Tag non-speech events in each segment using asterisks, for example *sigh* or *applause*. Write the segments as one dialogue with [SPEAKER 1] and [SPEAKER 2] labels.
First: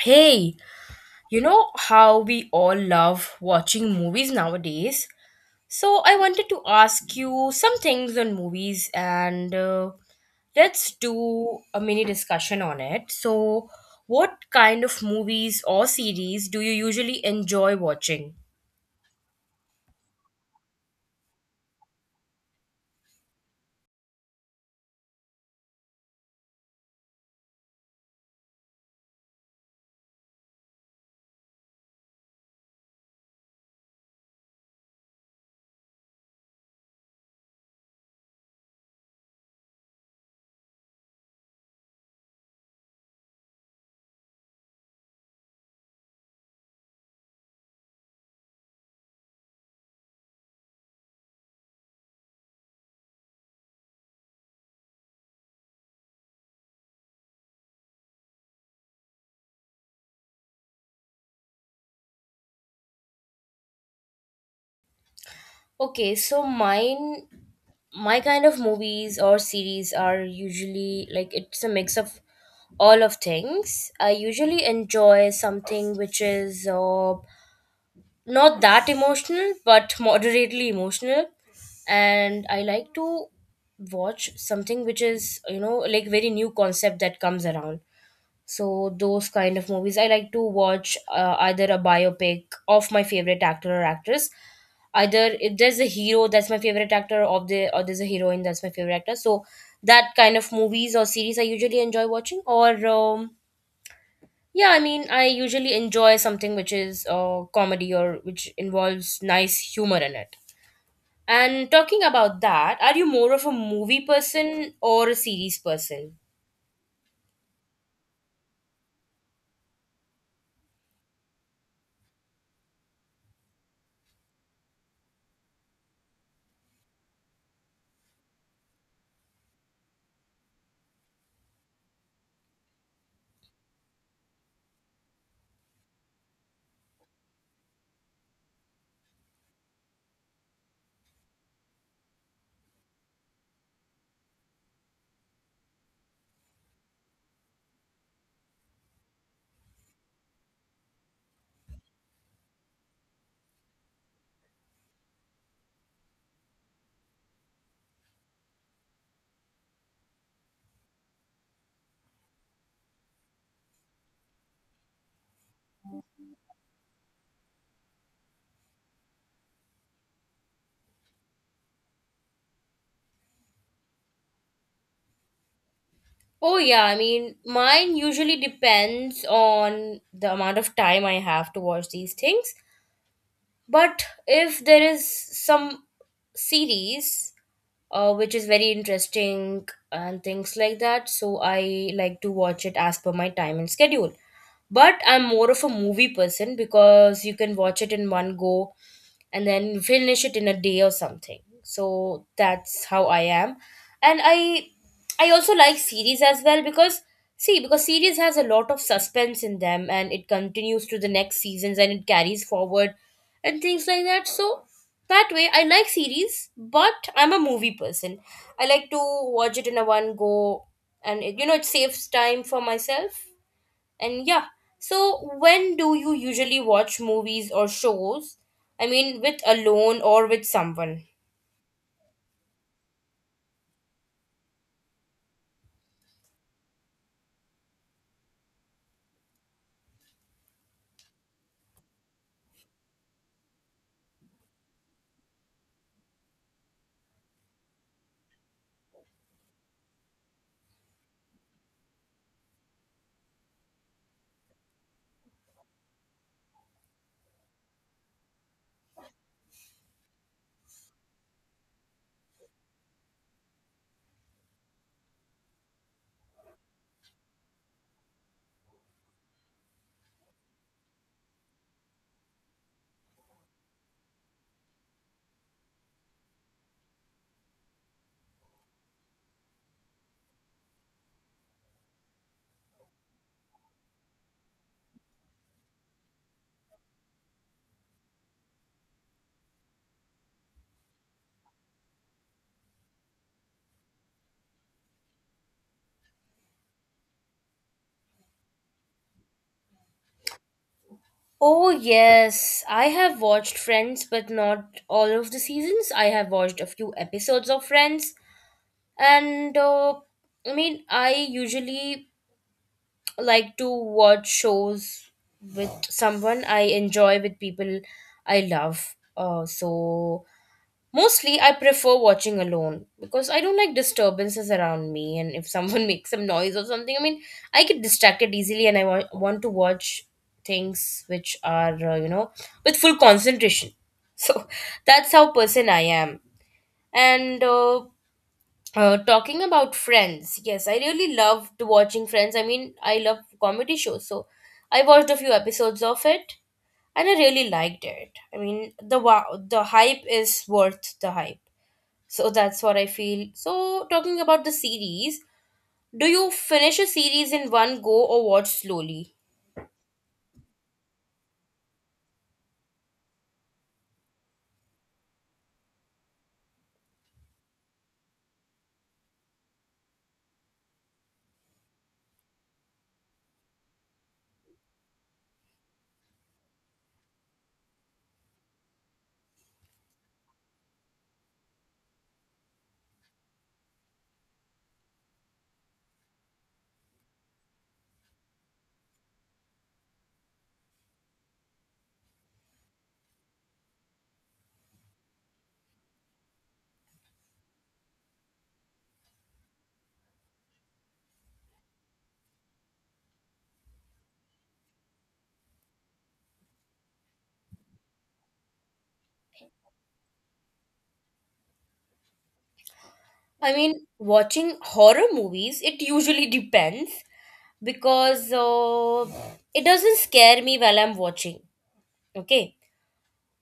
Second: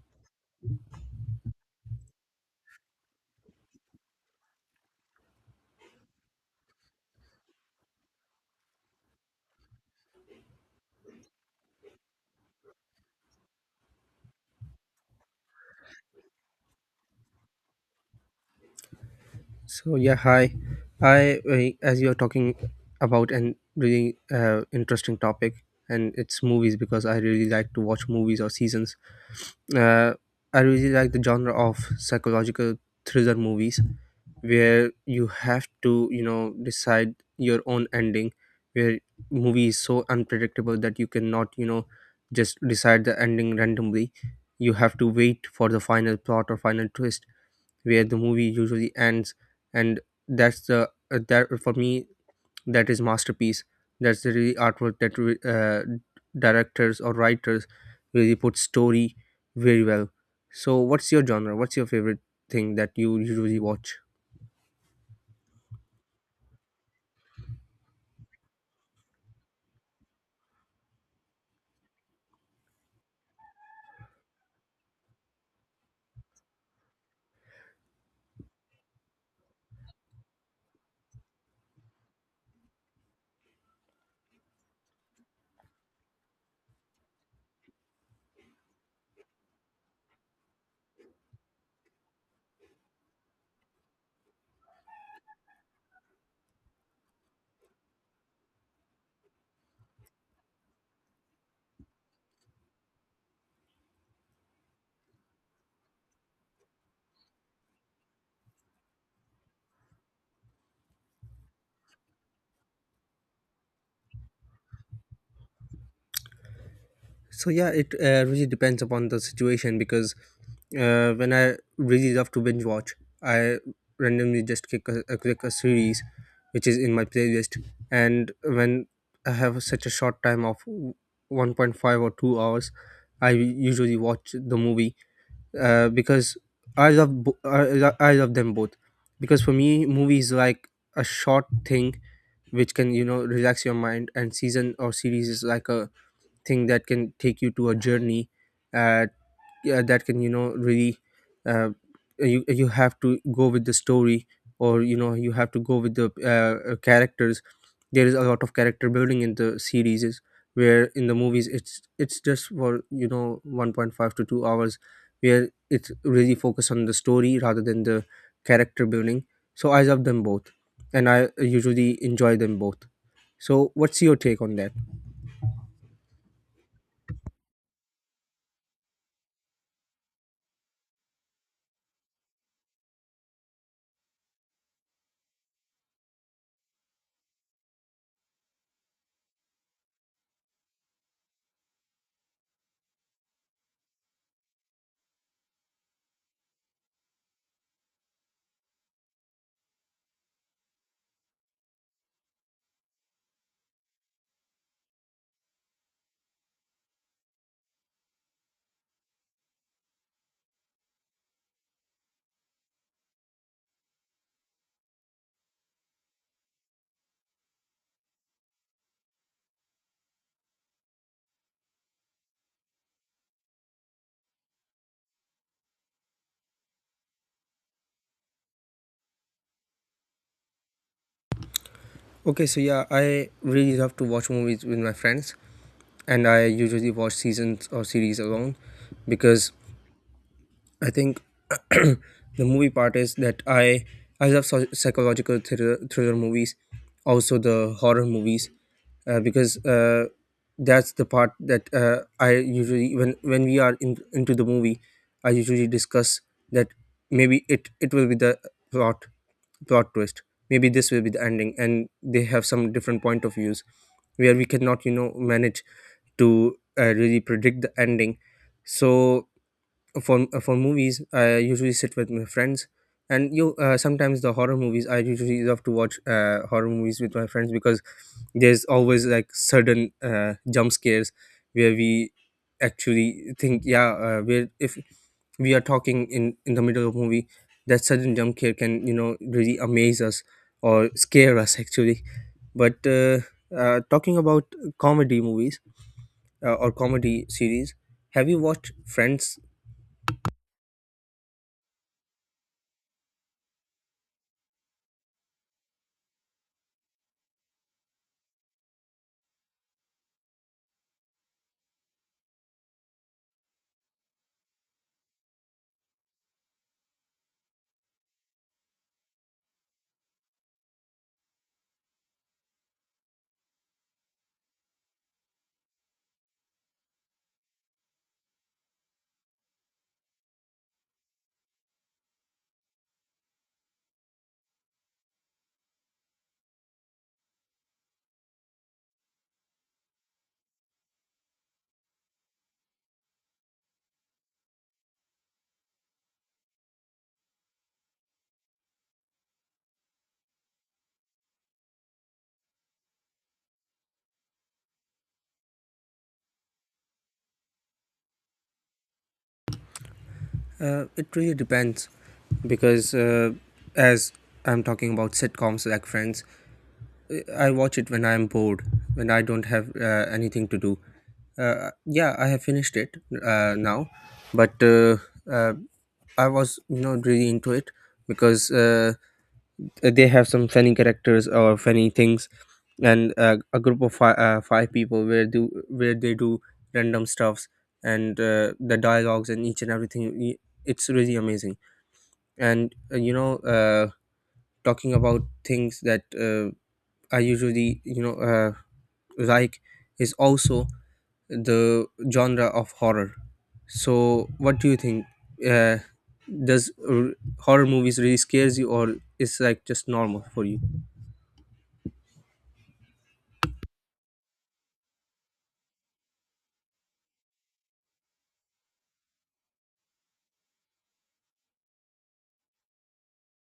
[SPEAKER 1] Hey, you know how we all love watching movies nowadays? So I wanted to ask you some things on movies and let's do a mini discussion on it. So, what kind of movies or series do you usually enjoy watching?
[SPEAKER 2] So yeah, hi. I as you're talking about an really interesting topic, and it's movies because I really like to watch movies or seasons. Uh, I really like the genre of psychological thriller movies, where you have to decide your own ending, where movie is so unpredictable that you cannot just decide the ending randomly. You have to wait for the final plot or final twist where the movie usually ends, and that's the that for me that is masterpiece, that's the really artwork that directors or writers really put story very well. So what's your genre, what's your favorite thing that you usually watch?
[SPEAKER 1] Okay, so mine my kind of movies or series are usually like it's a mix of all of things. I usually enjoy something which is not that emotional but moderately emotional, and I like to watch something which is, you know, like very new concept that comes around. So those kind of movies I like to watch, either a biopic of my favorite actor or actress, either if there's a hero that's my favorite actor or there's a heroine that's my favorite actor. So that kind of movies or series I usually enjoy watching. Or yeah, I mean, I usually enjoy something which is comedy or which involves nice humor in it. And talking about that, are you more of a movie person or a series person?
[SPEAKER 2] So yeah, it really depends upon the situation because when I really love to binge watch, I randomly just click a series which is in my playlist, and when I have such a short time of 1.5 or 2 hours, I usually watch the movie because I love bo- I, lo- I love them both, because for me movie is like a short thing which can relax your mind, and season or series is like a thing that can take you to a journey, uh, yeah, that can really uh, you have to go with the story, or you have to go with the characters. There is a lot of character building in the series is, where in the movies it's just for 1.5 to 2 hours where it's really focused on the story rather than the character building. So I love them both, and I usually enjoy them both. So what's your take on that?
[SPEAKER 1] Oh, yeah, I mean, mine usually depends on the amount of time I have to watch these things. But if there is some series which is very interesting and things like that, so I like to watch it as per my time and schedule. But I'm more of a movie person because you can watch it in one go and then finish it in a day or something. So that's how I am. And I also like series as well because, see, because series has a lot of suspense in them and it continues to the next seasons and it carries forward and things like that. So that way I like series, but I'm a movie person. I like to watch it in a one go, and, it, you know, it saves time for myself. And yeah, so when do you usually watch movies or shows? I mean, with alone or with someone?
[SPEAKER 2] Okay, so yeah, I really love to watch movies with my friends, and I usually watch seasons or series alone because I think *clears throat* the movie part is that I psychological thriller movies, also the horror movies, because that's the part that I usually when we are into the movie, I usually discuss that maybe it will be the plot plot twist. Maybe this will be the ending, and they have some different point of views where we cannot manage to really predict the ending. So for movies I usually sit with my friends, and you sometimes the horror movies I usually love to watch horror movies with my friends because there's always like sudden jump scares where we actually think, yeah, where if we are talking in the middle of movie, that sudden jump scare can really amaze us or scare us actually. But talking about comedy movies or comedy series, have you watched Friends?
[SPEAKER 1] Oh, yes. I have watched Friends, but not all of the seasons. I have watched a few episodes of Friends. And I mean, I usually like to watch shows with someone I enjoy, with people I love. So mostly, I prefer watching alone because I don't like disturbances around me. And if someone *laughs* makes some noise or something, I mean, I get distracted easily and I want to watch things which are, you know, with full concentration. *laughs* So that's how person I am. And talking about Friends, yes, I really loved watching Friends. I mean, I love comedy shows. So I watched a few episodes of it and I really liked it. I mean, the wow, the hype is worth the hype, so that's what I feel. So, talking about the series, do you finish a series in one go or watch slowly?
[SPEAKER 2] It really depends because as I'm talking about sitcoms like Friends, I watch it when I'm bored, when I don't have anything to do. Yeah, I have finished it now, but uh, I was really into it because they have some funny characters or funny things, and a group of five, five people where they do random stuffs, and the dialogues and each and everything. It's really amazing. And talking about things that I usually like is also the genre of horror. So what do you think, uh, does r- horror movies really scares you or is like just normal for you?
[SPEAKER 1] I mean, watching horror movies, it usually depends because it doesn't scare me while I'm watching. Okay.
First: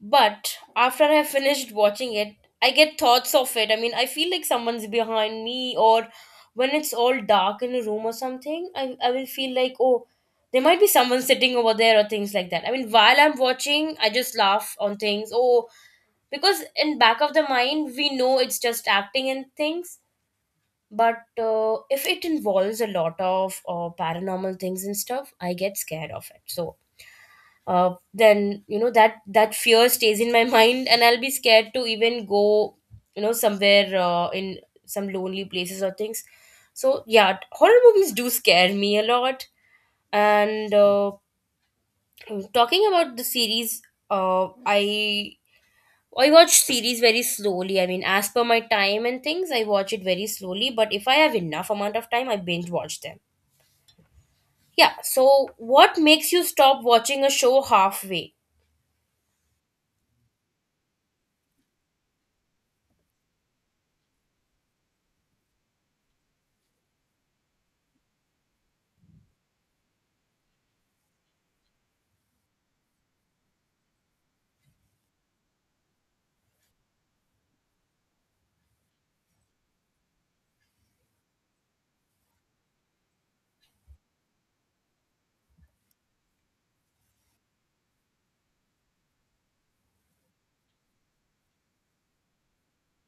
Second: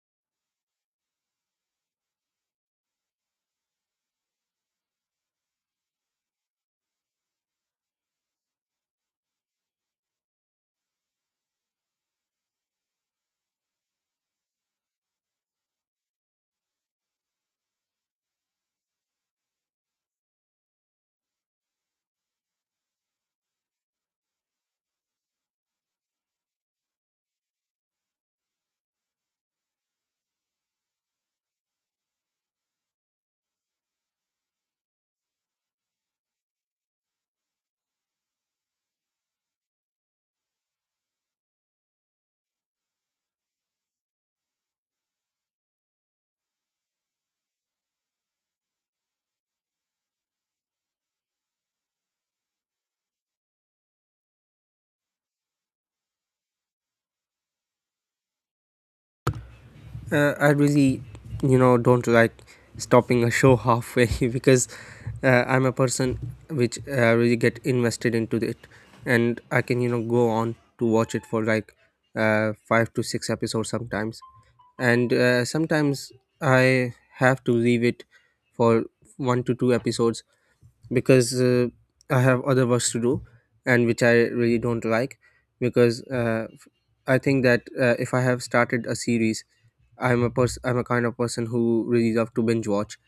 [SPEAKER 1] But after I finished watching it, I get thoughts of it. I mean, I feel like someone's behind me, or when it's all dark in a room or something, I will feel like, oh, there might be someone sitting over there or things like that. I mean, while I'm watching, I just laugh on things. Oh, because in back of the mind, we know it's just acting and things. But if it involves a lot of paranormal things and stuff, I get scared of it. So then, you know, that that fear stays in my *laughs* mind, and I'll be scared to even go, you know, somewhere, in some lonely places or things. So yeah, horror movies do scare me a lot. And talking about the series, uh, i I watch series very slowly. I mean, as per my time and things, I watch it very slowly, but if I have enough amount of time, I binge watch them. Yeah, so what makes you stop watching a show halfway?
[SPEAKER 2] I really, you know, don't like stopping a show halfway *laughs* because I'm a person which really get invested into it, and I can, you know, go on to watch it for like five to six episodes sometimes, and sometimes I have to leave it for one to two episodes because I have other works to do and which I really don't like because I think that if I have started a series, I'm a kind of person who really love to binge watch.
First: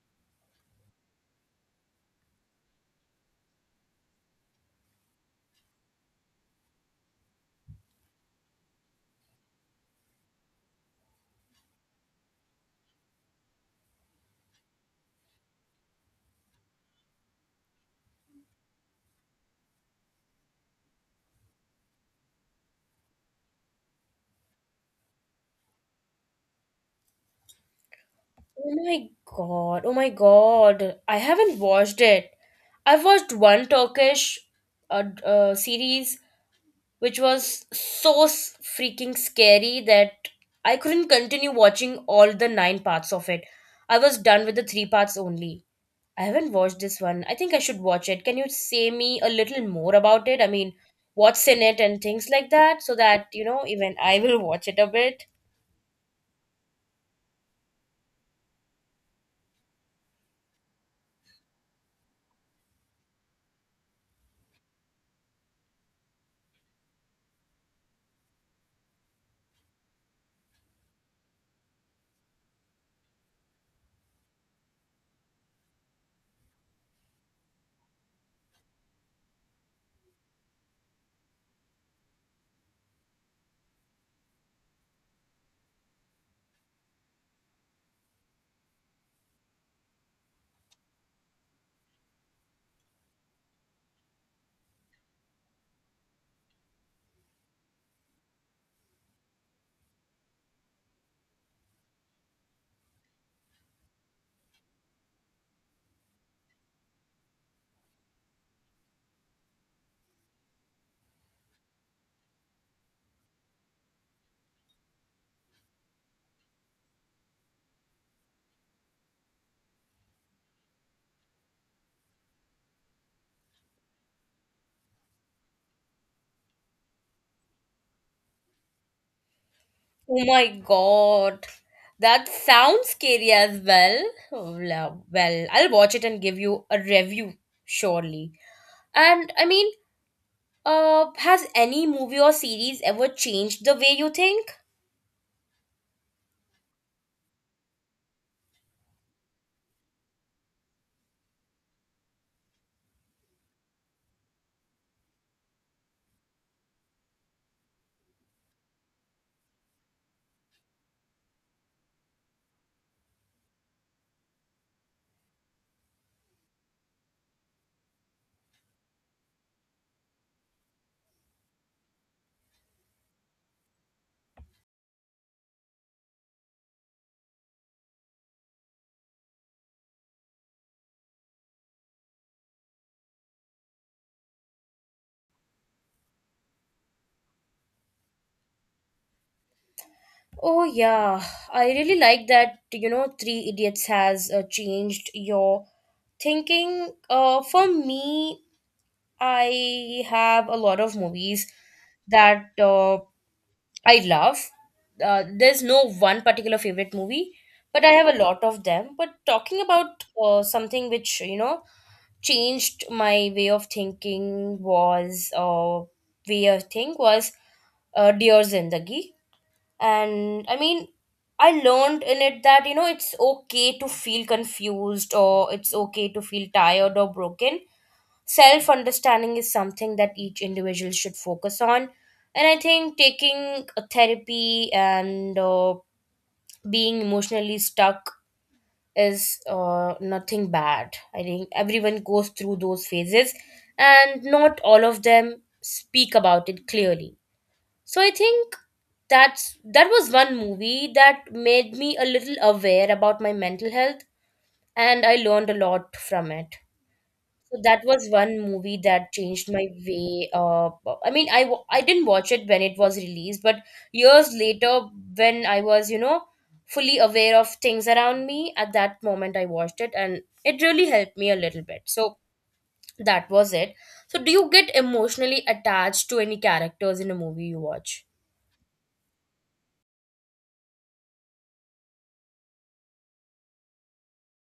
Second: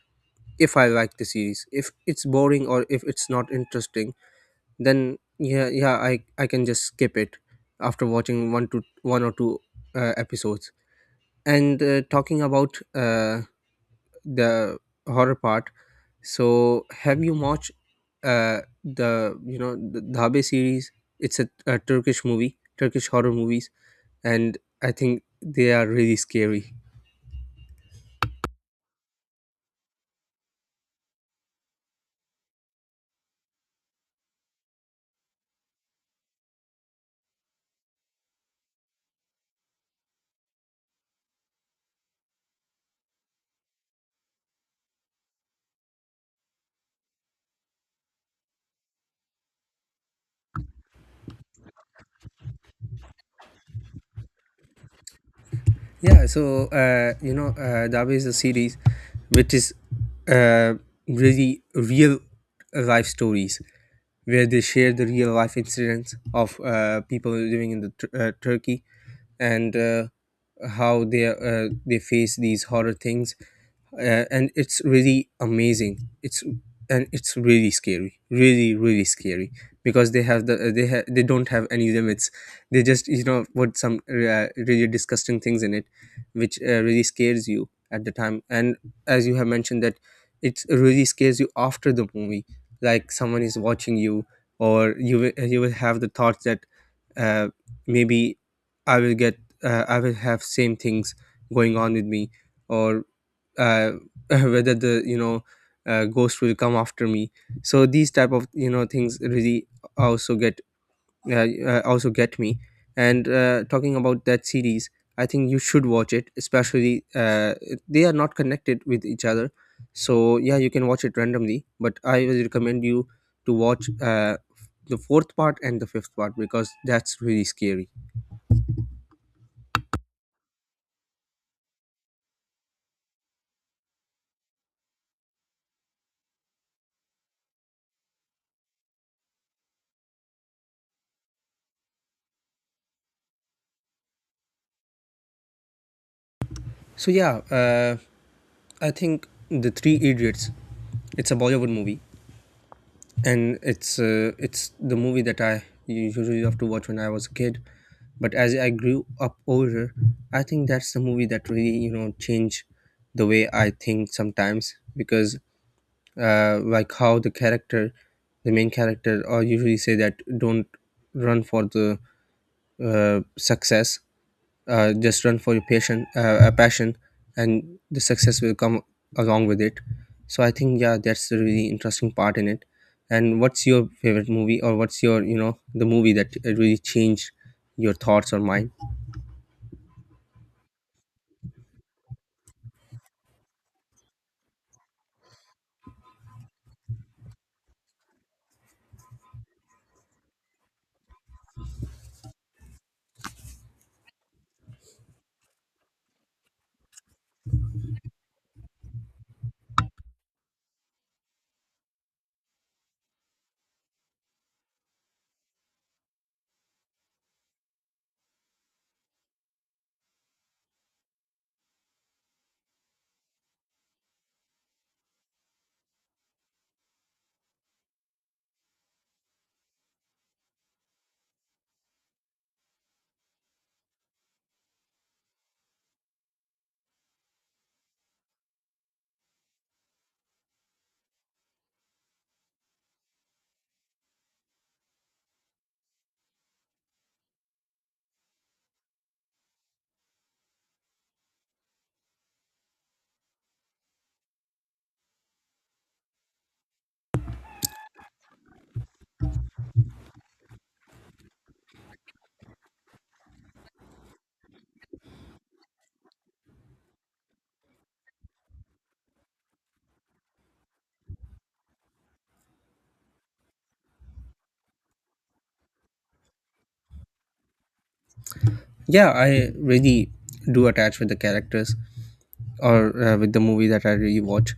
[SPEAKER 2] If I like the series, if it's boring or if it's not interesting, then yeah, yeah, I can just skip it after watching one or two episodes. And talking about the horror part, so have you watched the you know the Dhabe series? It's a Turkish movie, Turkish horror movies, and I think they are really scary.
[SPEAKER 1] Oh my god, oh my god. I haven't watched it. I've watched one Turkish series which was so freaking scary that I couldn't continue watching all the nine parts of it. I was done with the three parts only. I haven't watched this one. I think I should watch it. Can you say me a little more about it? I mean, what's in it and things like that so that, you know, even I will *laughs* watch it a bit.
[SPEAKER 2] Yeah, so Dabe a series which is uh, really real life stories where they share the real life incidents of people living in the Turkey, and how they face these horror things, and it's really amazing. It's And it's really scary, really really scary because they don't have any limits. They just put some really disgusting things in it which really scares you at the time. And as you have mentioned that it really scares you after the movie, like someone is watching you, or you will have the thoughts that uh, maybe I will get, I will have same things going on with me, or uh, *laughs* whether the ghost will come after me. So these type of things really also get uh, also get me. And talking about that series, I think you should watch it. Especially, they are not connected with each other, so yeah, you can watch it randomly. But I will recommend you to watch the fourth part and the fifth part because that's really scary.
[SPEAKER 1] Oh my god. That sounds scary as well. Oh, well, I'll watch it and give you a review, surely. And I mean, has any movie or series ever changed the way you think?
[SPEAKER 2] So yeah, I think the Three Idiots. It's a Bollywood movie, and it's the movie that I usually love to watch when I was a kid. But as I grew up older, I think that's the movie that really changed the way I think sometimes because like how the character, the main character, or usually say that don't run for the success, just run for your passion, a passion, and the success will come along with it. So I think, yeah, that's the really interesting part in it. And what's your favorite movie, or what's your the movie that really changed your thoughts or mind?
[SPEAKER 1] Oh, yeah. I really like that, you know, Three Idiots has changed your thinking. For me, I have a lot of movies that I love. There's no one particular favorite movie, but I have a lot of them. But talking about something which, you know, changed my way of thinking was, way of think was Dear Zindagi. And I mean, I learned in it that, you know, it's okay to feel confused or it's okay to feel tired or broken. Self understanding is something that each individual should focus on, and I think taking a therapy and being emotionally stuck is nothing bad. I think everyone goes through those phases and not all of them speak about it clearly. So I think that was one movie that made me a little aware about my mental health, and I learned a lot from it. So that was one movie that changed my way. I mean, I didn't watch it when it was released, but years later, when I was, you know, fully aware of things around me, at that moment I watched it and it really helped me a little bit. So that was it. So, do you get emotionally attached to any characters in a movie you watch?
[SPEAKER 2] Yeah, I really do attach with the characters or with the movie that I really watch,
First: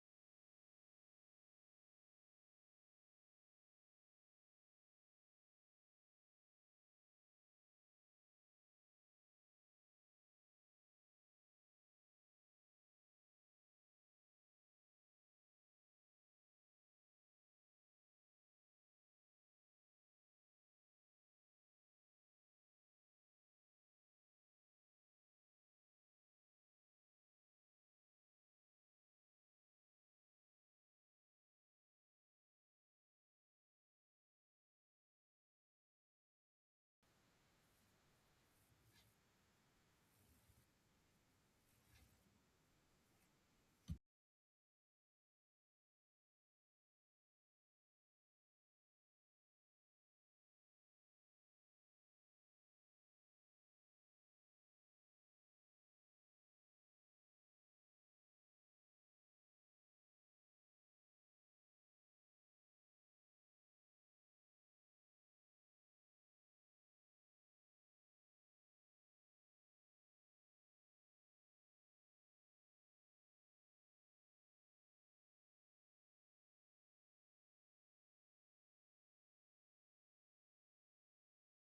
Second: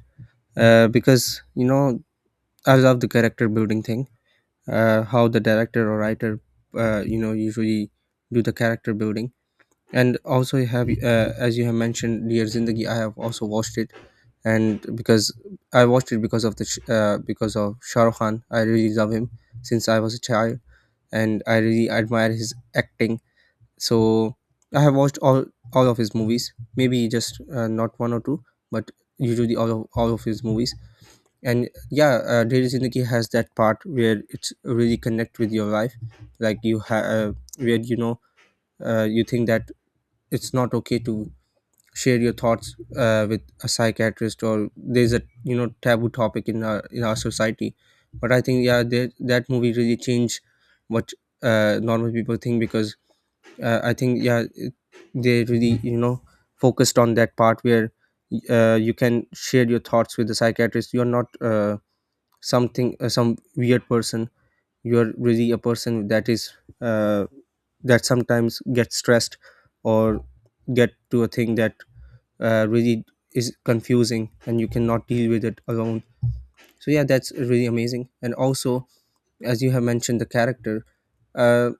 [SPEAKER 2] because you know I love the character building thing, how the director or writer you know usually do the character building. And also you have, as you have mentioned Dear Zindagi, I have also watched it. And because I watched it because of Shah Rukh Khan, I really love him since I was a child, and I really admire his acting. So I have watched all of his movies, maybe just not one or two, but usually all of his movies. And yeah, Dear Zindagi has that part where it's really connect with your life, like you have, where you think that it's not okay to share your thoughts with a psychiatrist, or there's a taboo topic in our society. But I think, yeah, that that movie really changed what normal people think because I think yeah they really focused on that part where you can share your thoughts with the psychiatrist. You're not something, some weird person. You're really a person that is uh, that sometimes gets stressed, or get to a thing that really is confusing and you cannot deal with it alone. So yeah, that's really amazing. And also, as you have mentioned the character, uh,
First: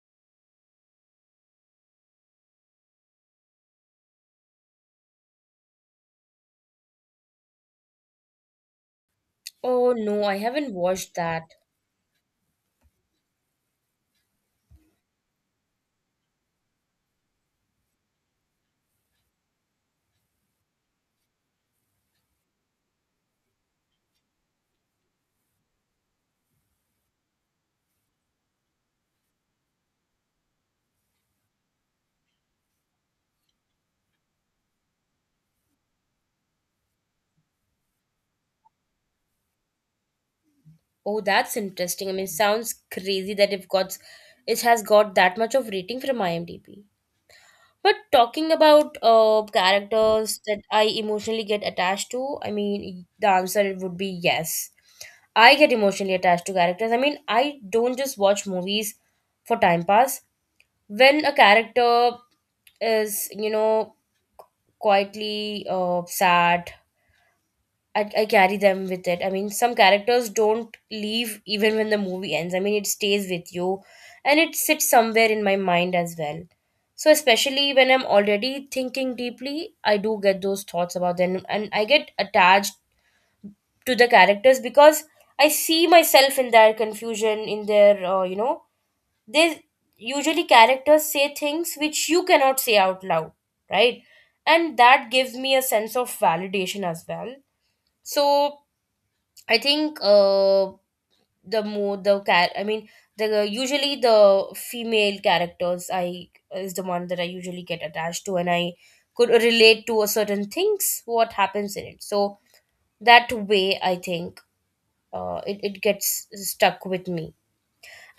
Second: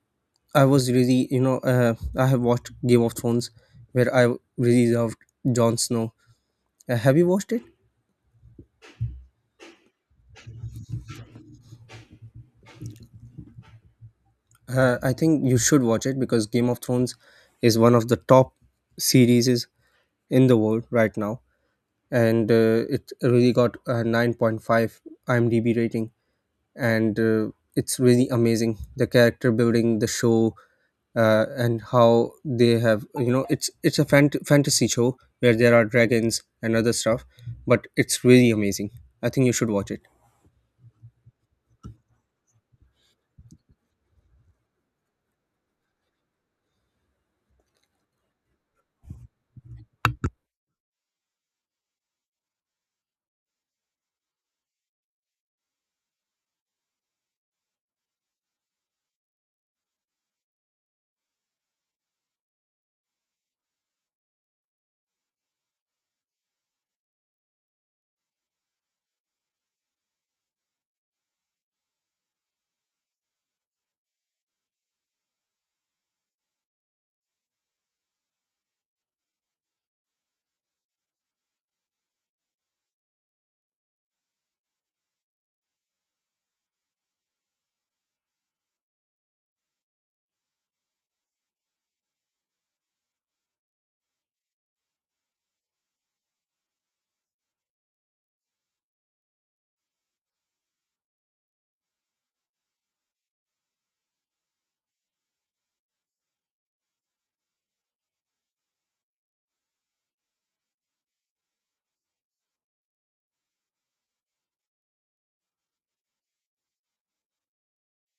[SPEAKER 2] I was really I have watched Game of Thrones where I really loved Jon Snow. Have you watched it?
[SPEAKER 1] Oh no, I haven't watched that.
[SPEAKER 2] I think you should watch it because Game of Thrones is one of the top series in the world right now, and it really got a 9.5 IMDb rating, and it's really amazing, the character building, the show. And how they have, you know, it's a fantasy show where there are dragons and other stuff, but it's really amazing. I think you should watch it.
[SPEAKER 1] Oh, that's interesting. I mean, sounds crazy that it has got that much of rating from IMDb. But talking about characters that I emotionally get attached to, I mean, the answer would be yes. I get emotionally attached to characters. I mean, I don't just watch movies for time pass. When a character is, you know, quietly sad, I carry them with it. I mean, some characters don't leave even when the movie ends. I mean, it stays with you and it sits somewhere in my mind as well. So, especially when I'm already thinking deeply, I do get those thoughts about them and I get attached to the characters because I see myself in their confusion, in their, you know, they usually characters say things which you cannot say out loud, right? And that gives me a sense of validation as well. So, I think the more the cat. I mean, the usually the female characters I is the one that I usually get attached to, and I could relate to a certain things what happens in it. So that way, I think it it gets stuck with me.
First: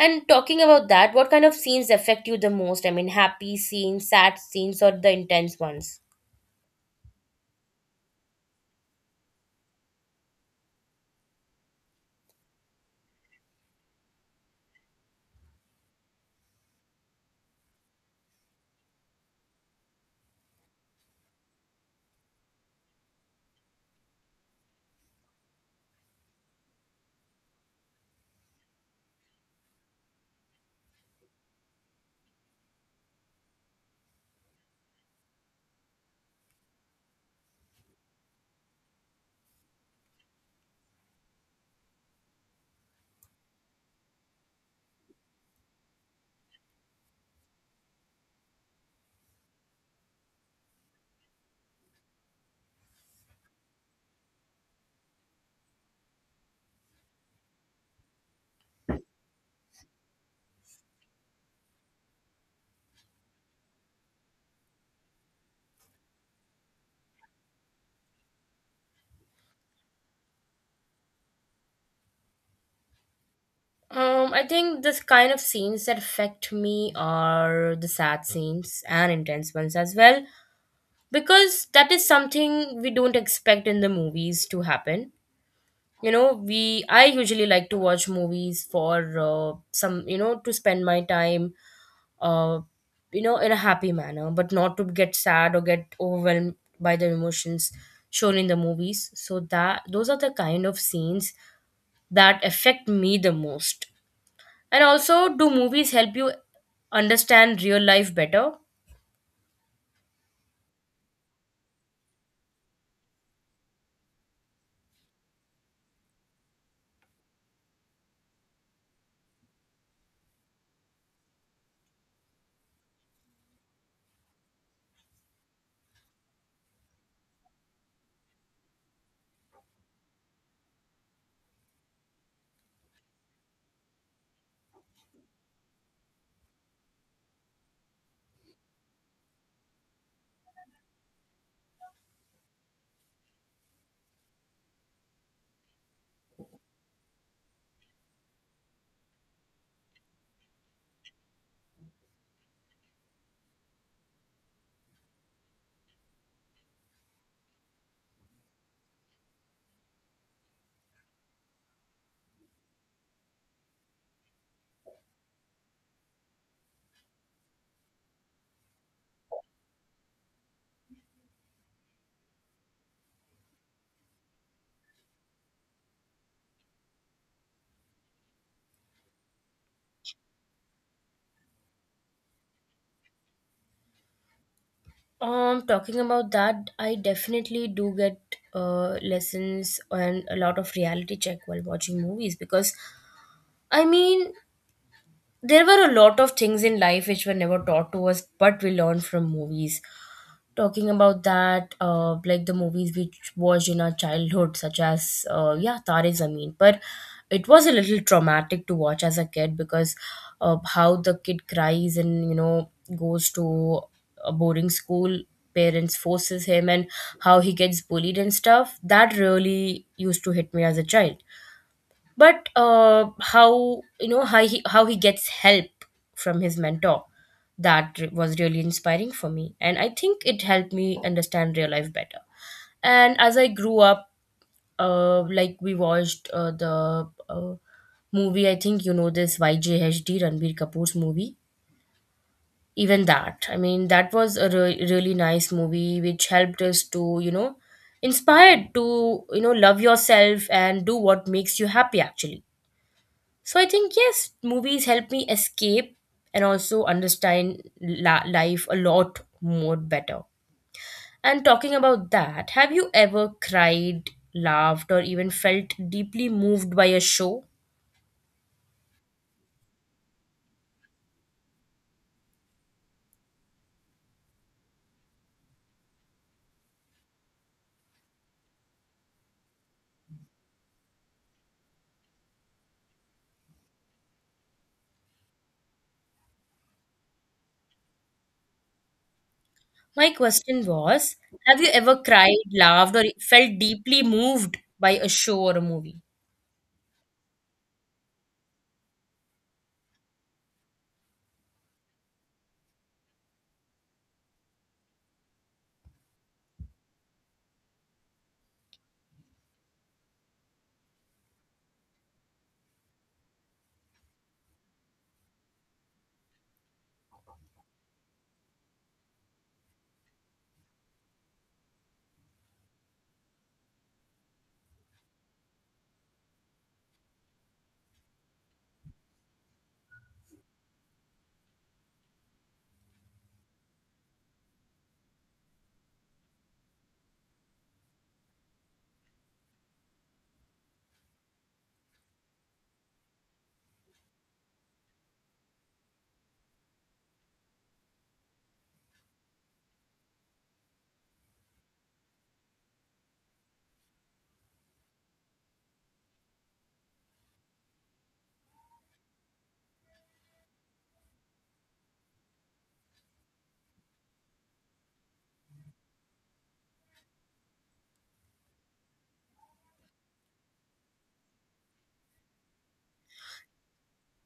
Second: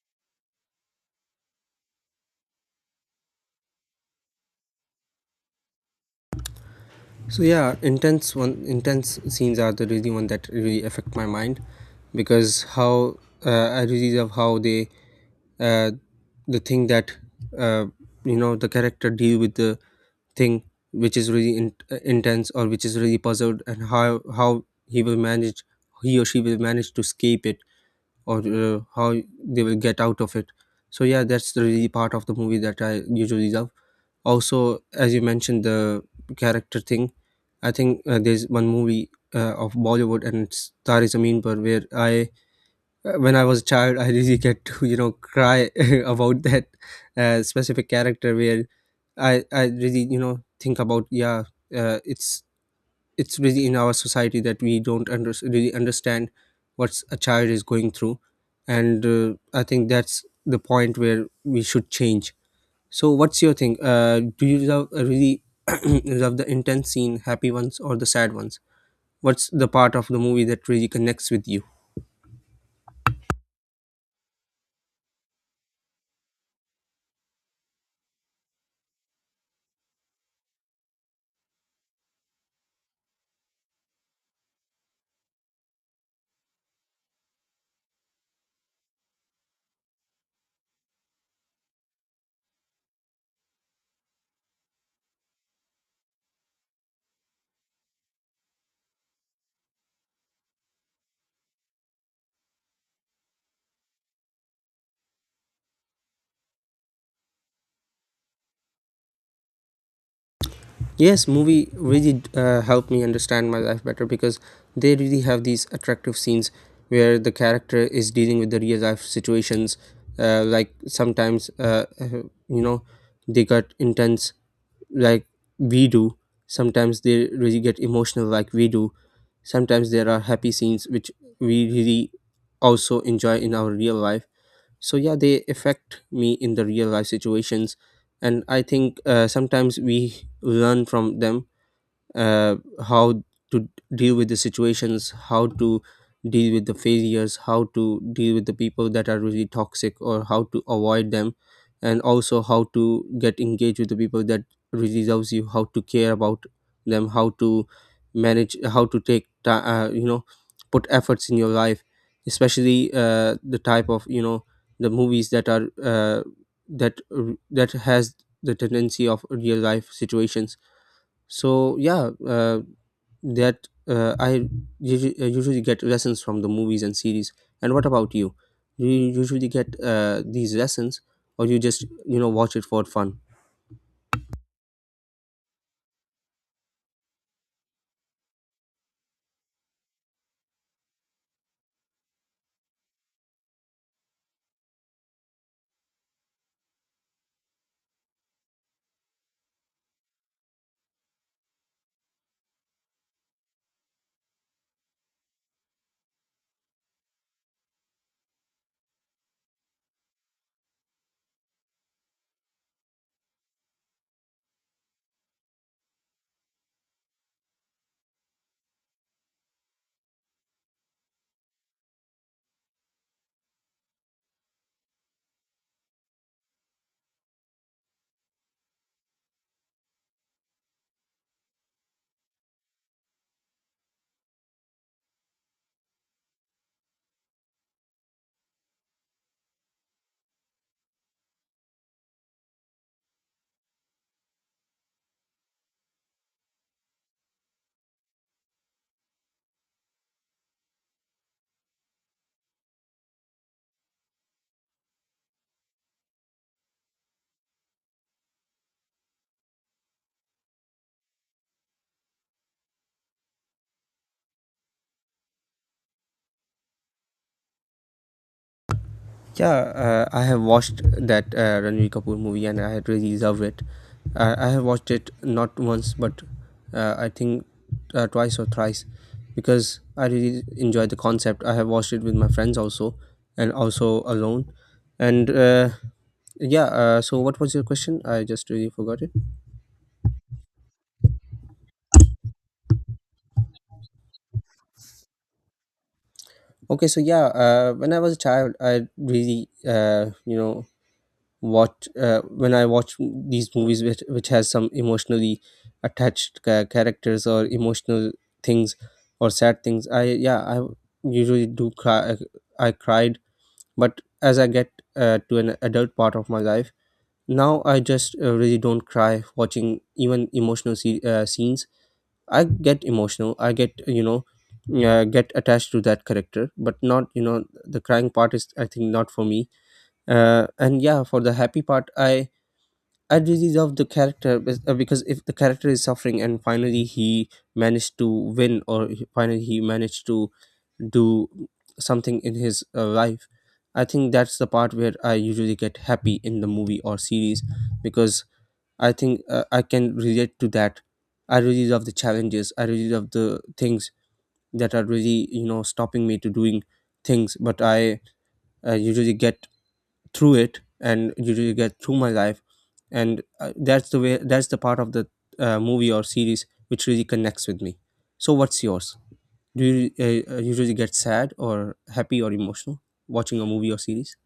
[SPEAKER 1] And talking about that, what kind of scenes affect you the most? I mean, happy scenes, sad scenes, or the intense ones?
[SPEAKER 2] So yeah, intense scenes are the really one that really affect my mind because how I really love how they, uh, the thing that uh, you know the character deal with the thing which is really intense or which is really puzzled, and how he will manage, he or she will manage to escape it, or how they will get out of it. So yeah, that's the really part of the movie that I usually love. Also, as you mentioned the character thing, I think there's one movie of Bollywood and it's Tari Zameen Par where I when I was a child I really *laughs* get to cry *laughs* about that specific character where I really think about yeah. uh, it's it's really in our society that we don't really understand what's a child is going through, and I think that's the point where we should change. So what's your thing? Do you love really *clears throat* love the intense scene, happy ones, or the sad ones? What's the part of the movie that really connects with you?
[SPEAKER 1] I think this kind of scenes that affect me are the sad scenes and intense ones as well, because that is something we don't expect in the movies to happen. You know, we I usually like to watch movies for some, you know, to spend my time uh you know, in a happy manner, but not to get sad or get overwhelmed by the emotions shown in the movies. So that those are the kind of scenes that affect me the most. And also, do movies help you understand real life better?
[SPEAKER 2] Yes, movie really helped me understand my life better because they really have these attractive scenes where the character is dealing with the real life situations. Like sometimes, you know, they got intense like we do. Sometimes they really get emotional like we do. Sometimes there are happy scenes which we really also enjoy in our real life, so yeah, they affect me in the real life situations. And I think sometimes we learn from them, uh, how to deal with the situations, how to deal with the failures, how to deal with the people that are really toxic, or how to avoid them, and also how to get engaged with the people that really loves you, how to care about them, how to manage, how to take, ti you know, put efforts in your life, especially the type of you know the movies that are that that has the tendency of real life situations. So yeah, that I usually get lessons from the movies and series. And what about you? Do you usually get these lessons, or you just watch it for fun?
[SPEAKER 1] Talking about that, I definitely do get lessons and a lot of reality check while watching movies because, I mean, there were a lot of things in life which were never taught to us, but we learned from movies. Talking about that, like the movies we watched in our childhood such as yeah, Tare Zameen, but it was a little traumatic to watch as a kid because of how the kid cries and, you know, goes to a boarding school, parents forces him, and how he gets bullied and stuff, that really used to hit me as a child. But how, you know, how he gets help from his mentor, that was really inspiring for me, and I think it helped me understand real life better. And as I grew up, like, we watched the movie, I think you know this, YJHD, Ranbir Kapoor's movie. Even that, I mean, that was a really nice movie which helped us to inspired to love yourself and do what makes you happy actually. So I think yes, movies help me escape and also understand life a lot more better. And talking about that, have you ever cried, laughed, or even felt deeply moved by a show?
[SPEAKER 2] Yeah, I have watched that Ranveer Kapoor movie and I really loved it. I have watched it not once but I think twice or thrice because I really enjoyed the concept. I have watched it with my friends also and also alone. And yeah, so what was your question? I just really forgot it.
[SPEAKER 1] My question was, have you ever cried, laughed, or felt deeply moved by a show or a movie?
[SPEAKER 2] Okay, so yeah, when I was a child, I really, you know, watch when I watch these movies which has some emotionally attached characters or emotional things or sad things, I yeah, I usually do cry. I cried, but as I get to an adult part of my life, now I just really don't cry watching even emotional scenes. I get emotional, I get get attached to that character, but not you know the crying part is I think not for me. And yeah, for the happy part, I really love the character because if the character is suffering and finally he managed to win, or finally he managed to do something in his life, I think that's the part where I usually get happy in the movie or series because I think I can relate to that. I really love the challenges. I really love the things that are really you know stopping me to doing things, but I usually get through it, and you really get through my life. And that's the way, that's the part of the movie or series which really connects with me. So what's yours? Do you usually get sad or happy or emotional watching a movie or series?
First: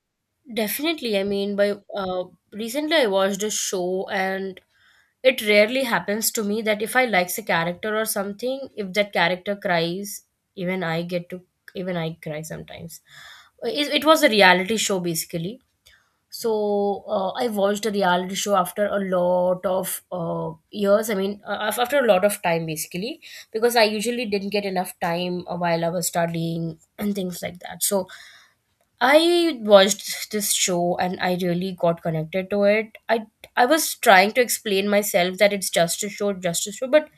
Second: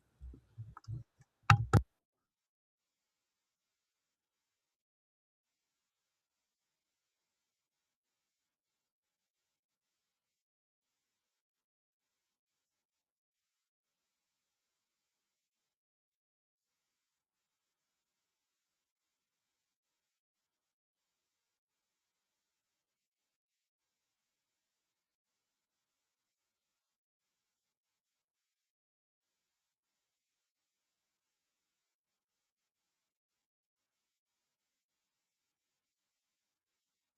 [SPEAKER 1] Definitely. I mean, by recently I watched a show, and it rarely happens to me that if I likes a character or something, if that character cries, even I get to even I cry sometimes. It was a reality show basically. So I watched a reality show after a lot of years. I mean, after a lot of time basically, because I usually didn't get enough time while I was studying and things like that. So I watched this show and I really got connected to it. I was trying to explain myself that it's just a show, but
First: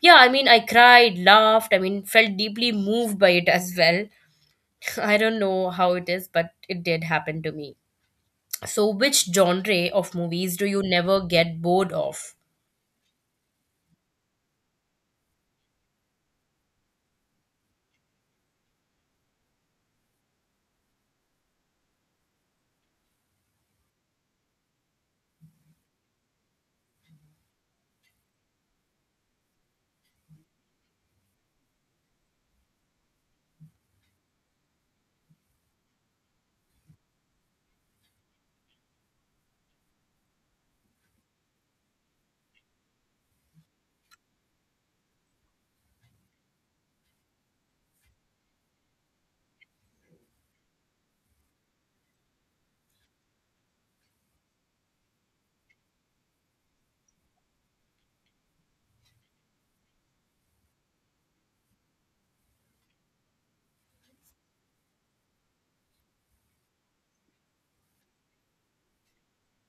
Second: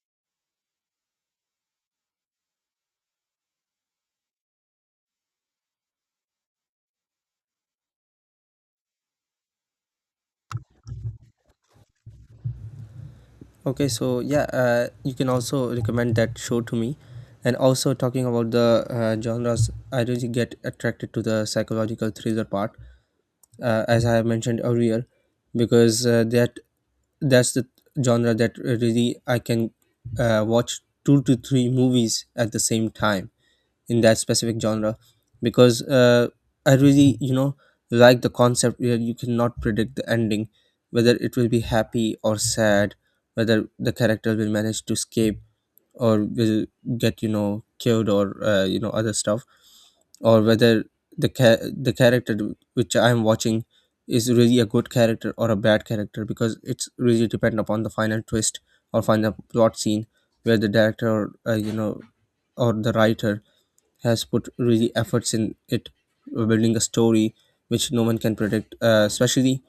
[SPEAKER 1] yeah, I mean, I cried, laughed, I mean, felt deeply moved by it as well. *laughs* I don't know how it is, but it did happen to me. So, which genre of movies do you never get bored of?
[SPEAKER 2] Okay, so yeah, you can also recommend that show to me. And also, talking about the genres, I really get attracted to the psychological thriller part, as I have mentioned earlier, because that's the genre that really I can watch two to three movies at the same time in that specific genre, because I really you know like the concept where you cannot predict the ending, whether it will be happy or sad, whether the character will manage to escape or will get you know killed or you know other stuff, or whether the ca- the character which I'm watching is really a good character or a bad character, because it's really depend upon the final twist or final plot scene where the director or you know or the writer has put really efforts in it, building a story which no one can predict, especially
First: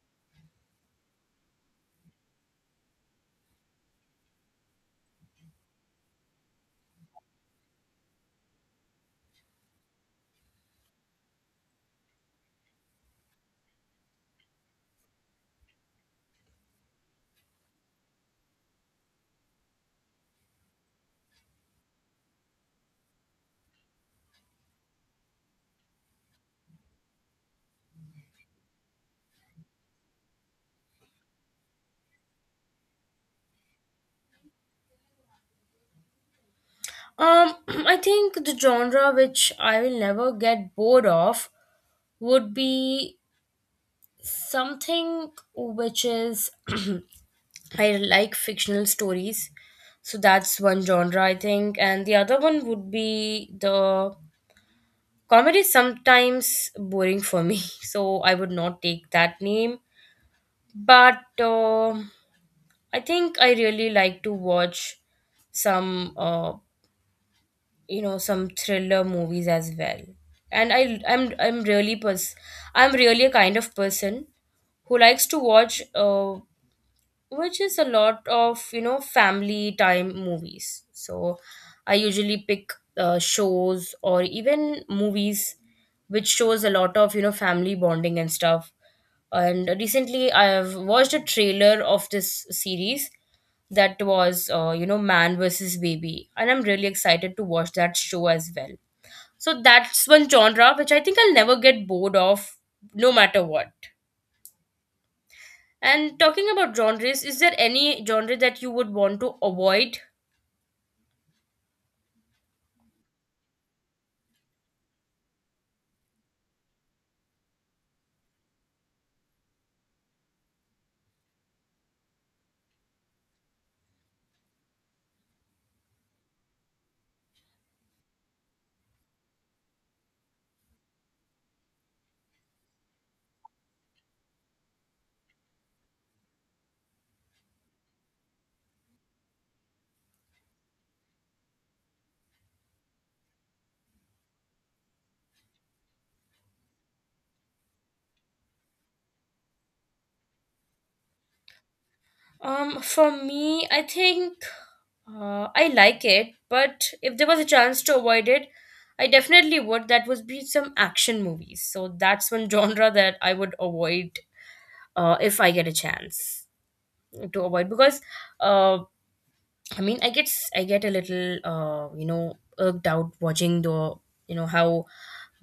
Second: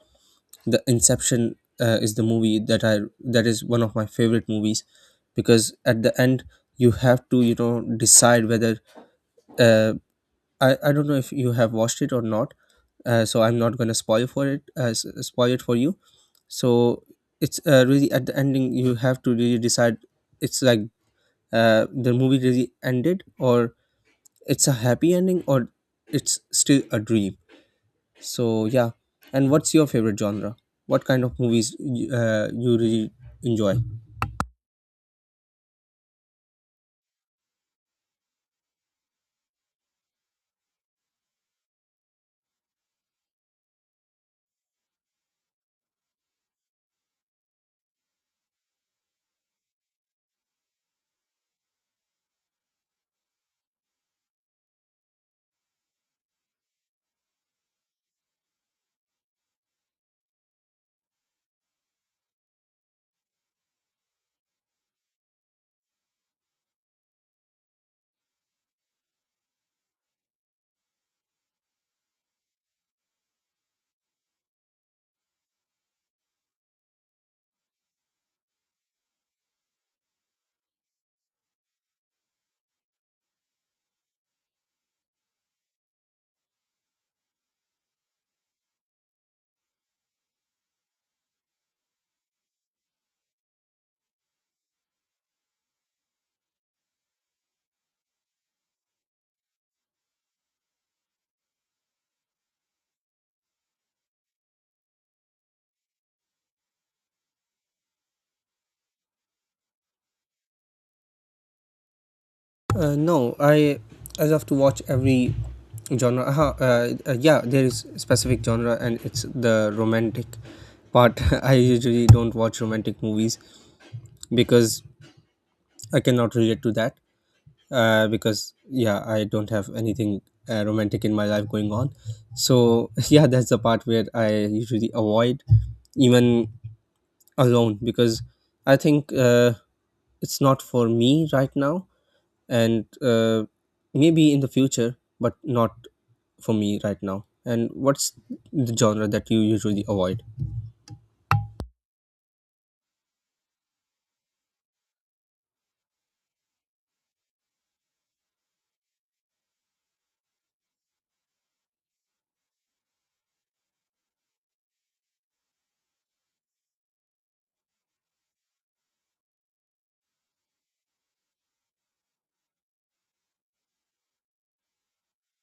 [SPEAKER 2] the Inception is the movie that I that is one of my favorite movies because at the end you have to you know decide whether uh, I don't know if you have watched it or not. So I'm not gonna spoil for it, spoil it for you. So it's really at the ending you have to really decide. It's like the movie really ended, or it's a happy ending, or it's still a dream. So yeah, and what's your favorite genre? What kind of movies you really enjoy?
[SPEAKER 1] *clears throat* I think the genre which I will never get bored of would be something which is *clears throat* I like fictional stories. So that's one genre, I think. And the other one would be the comedy is sometimes boring for me. *laughs* So I would not take that name. But I think I really like to watch some, some thriller movies as well. And I, I'm really pers- I'm really a kind of person who likes to watch which is a lot of family time movies. So I usually pick shows or even movies which shows a lot of family bonding and stuff. And recently I have watched a trailer of this series that was man versus baby, and I'm really excited to watch that show as well. So that's one genre which I think I'll never get bored of, no matter what. And talking about genres, is there any genre that you would want to avoid?
[SPEAKER 2] No, I love to watch every genre. Yeah, there is specific genre, and it's the romantic part. *laughs* I usually don't watch romantic movies because I cannot relate to that. Because yeah, I don't have anything romantic in my life going on. So *laughs* yeah, that's the part where I usually avoid, even alone, because I think it's not for me right now, and maybe in the future, but not for me right now. And what's the genre that you usually avoid?
[SPEAKER 1] For me, I think I like it, but if there was a chance to avoid it, I definitely would. That would be some action movies. So that's one *laughs* genre that I would avoid if I get a chance to avoid, because uh, I mean, I get a little irked out watching the how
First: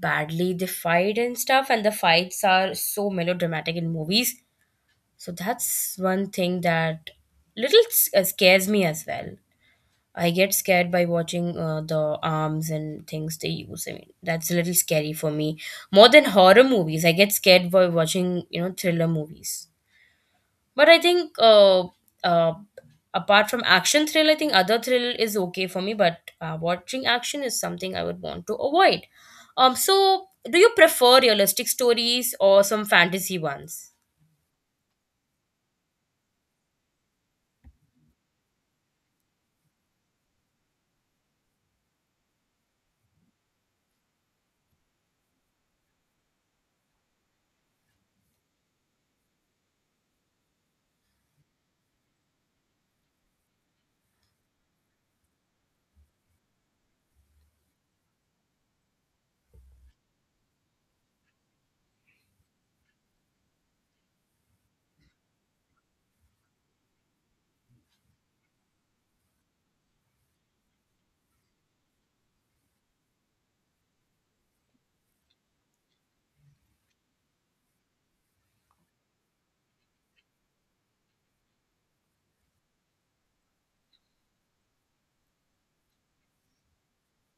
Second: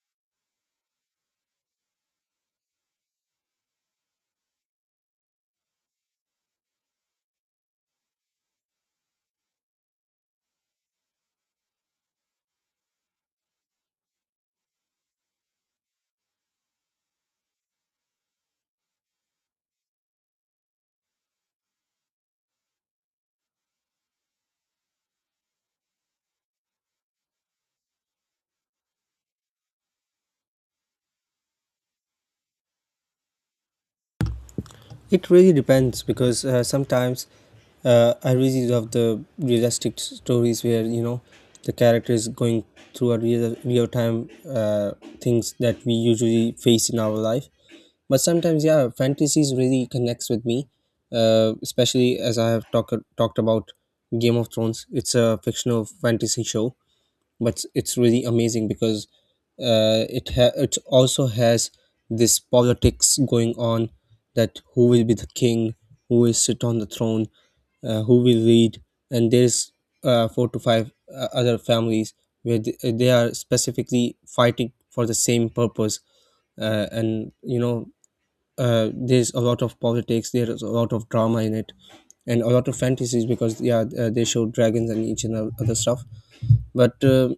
[SPEAKER 1] badly they fight and stuff, and the fights are so melodramatic in movies. So that's one thing that scares me as well. I get scared by watching the arms and things they use. I mean, that's a little scary for me. More than horror movies, I get scared by watching thriller movies. But I think uh, apart from action thrill, I think other thrill is okay for me. But watching action is something I would want to avoid. So do you prefer realistic stories or some fantasy ones?
[SPEAKER 2] It really depends, because sometimes I really love the realistic stories where you know the character is going through a real time things that we usually face in our life, but sometimes yeah fantasies really connects with me, especially as I have talked about Game of Thrones. It's a fictional fantasy show, but it's really amazing because it also has this politics going on, that who will be the king, who will sit on the throne, who will lead, and there's four to five other families where they are specifically fighting for the same purpose, and you know there's a lot of politics, there's a lot of drama in it, and a lot of fantasies, because yeah, they show dragons and each and other stuff. But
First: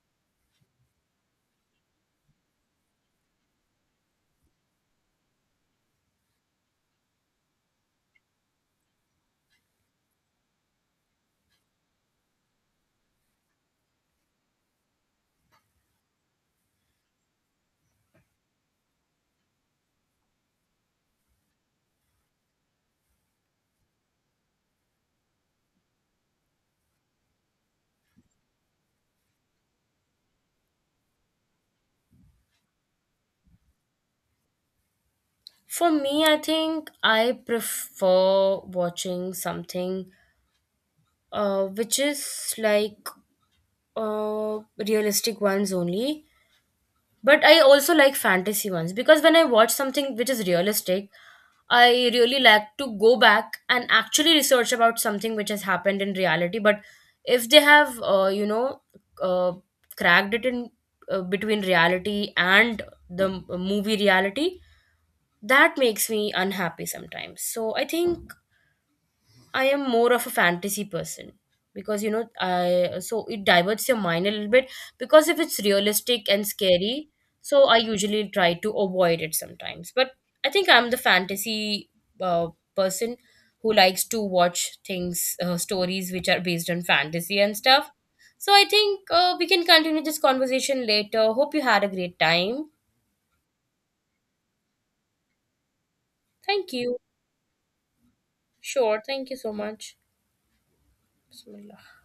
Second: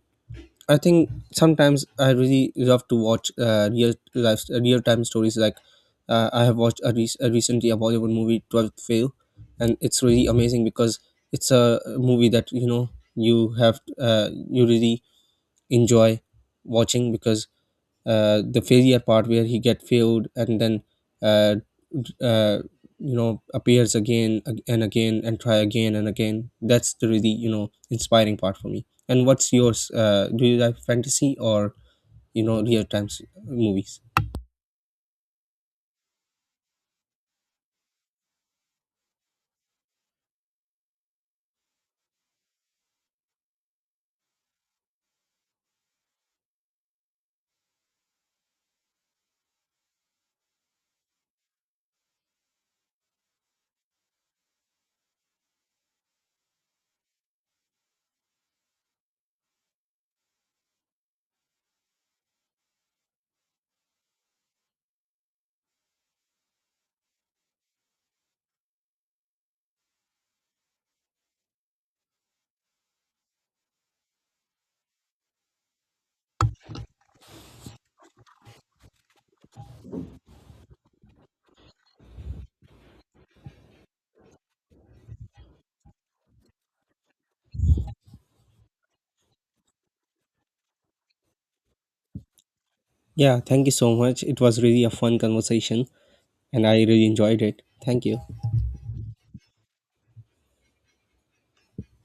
[SPEAKER 2] I think sometimes I really love to watch real life, real time stories. Like I have watched a, rec- a recently a Bollywood movie, 12th Fail, and it's really amazing because it's a movie that you know you have you really enjoy watching because the failure part where he get failed and then uh, uh, you know appears again and again and try again and again. That's the really you know inspiring part for me. And what's yours? Do you like fantasy or you know real time movies?
[SPEAKER 1] For me, I think I prefer watching something which is like uh, realistic ones only. But I also like fantasy ones, because when I watch something which is realistic, I really like to go back and actually research about something which has happened in reality. But if they have, uh, cracked it in between reality and the movie reality, that makes me unhappy sometimes. So I think I am more of a fantasy person, because you know I so it diverts your mind a little bit, because if it's realistic and scary, so I usually try to avoid it sometimes. But I think I'm the fantasy uh, person who likes to watch things stories which are based on fantasy and stuff. So I think we can continue this conversation later. Hope you had a great time.
[SPEAKER 2] Yeah, thank you so much, it was really a fun conversation, and
[SPEAKER 1] Thank
[SPEAKER 2] I
[SPEAKER 1] you.
[SPEAKER 2] really enjoyed it. Thank you.
[SPEAKER 1] Sure. Thank you so much. Bismillah.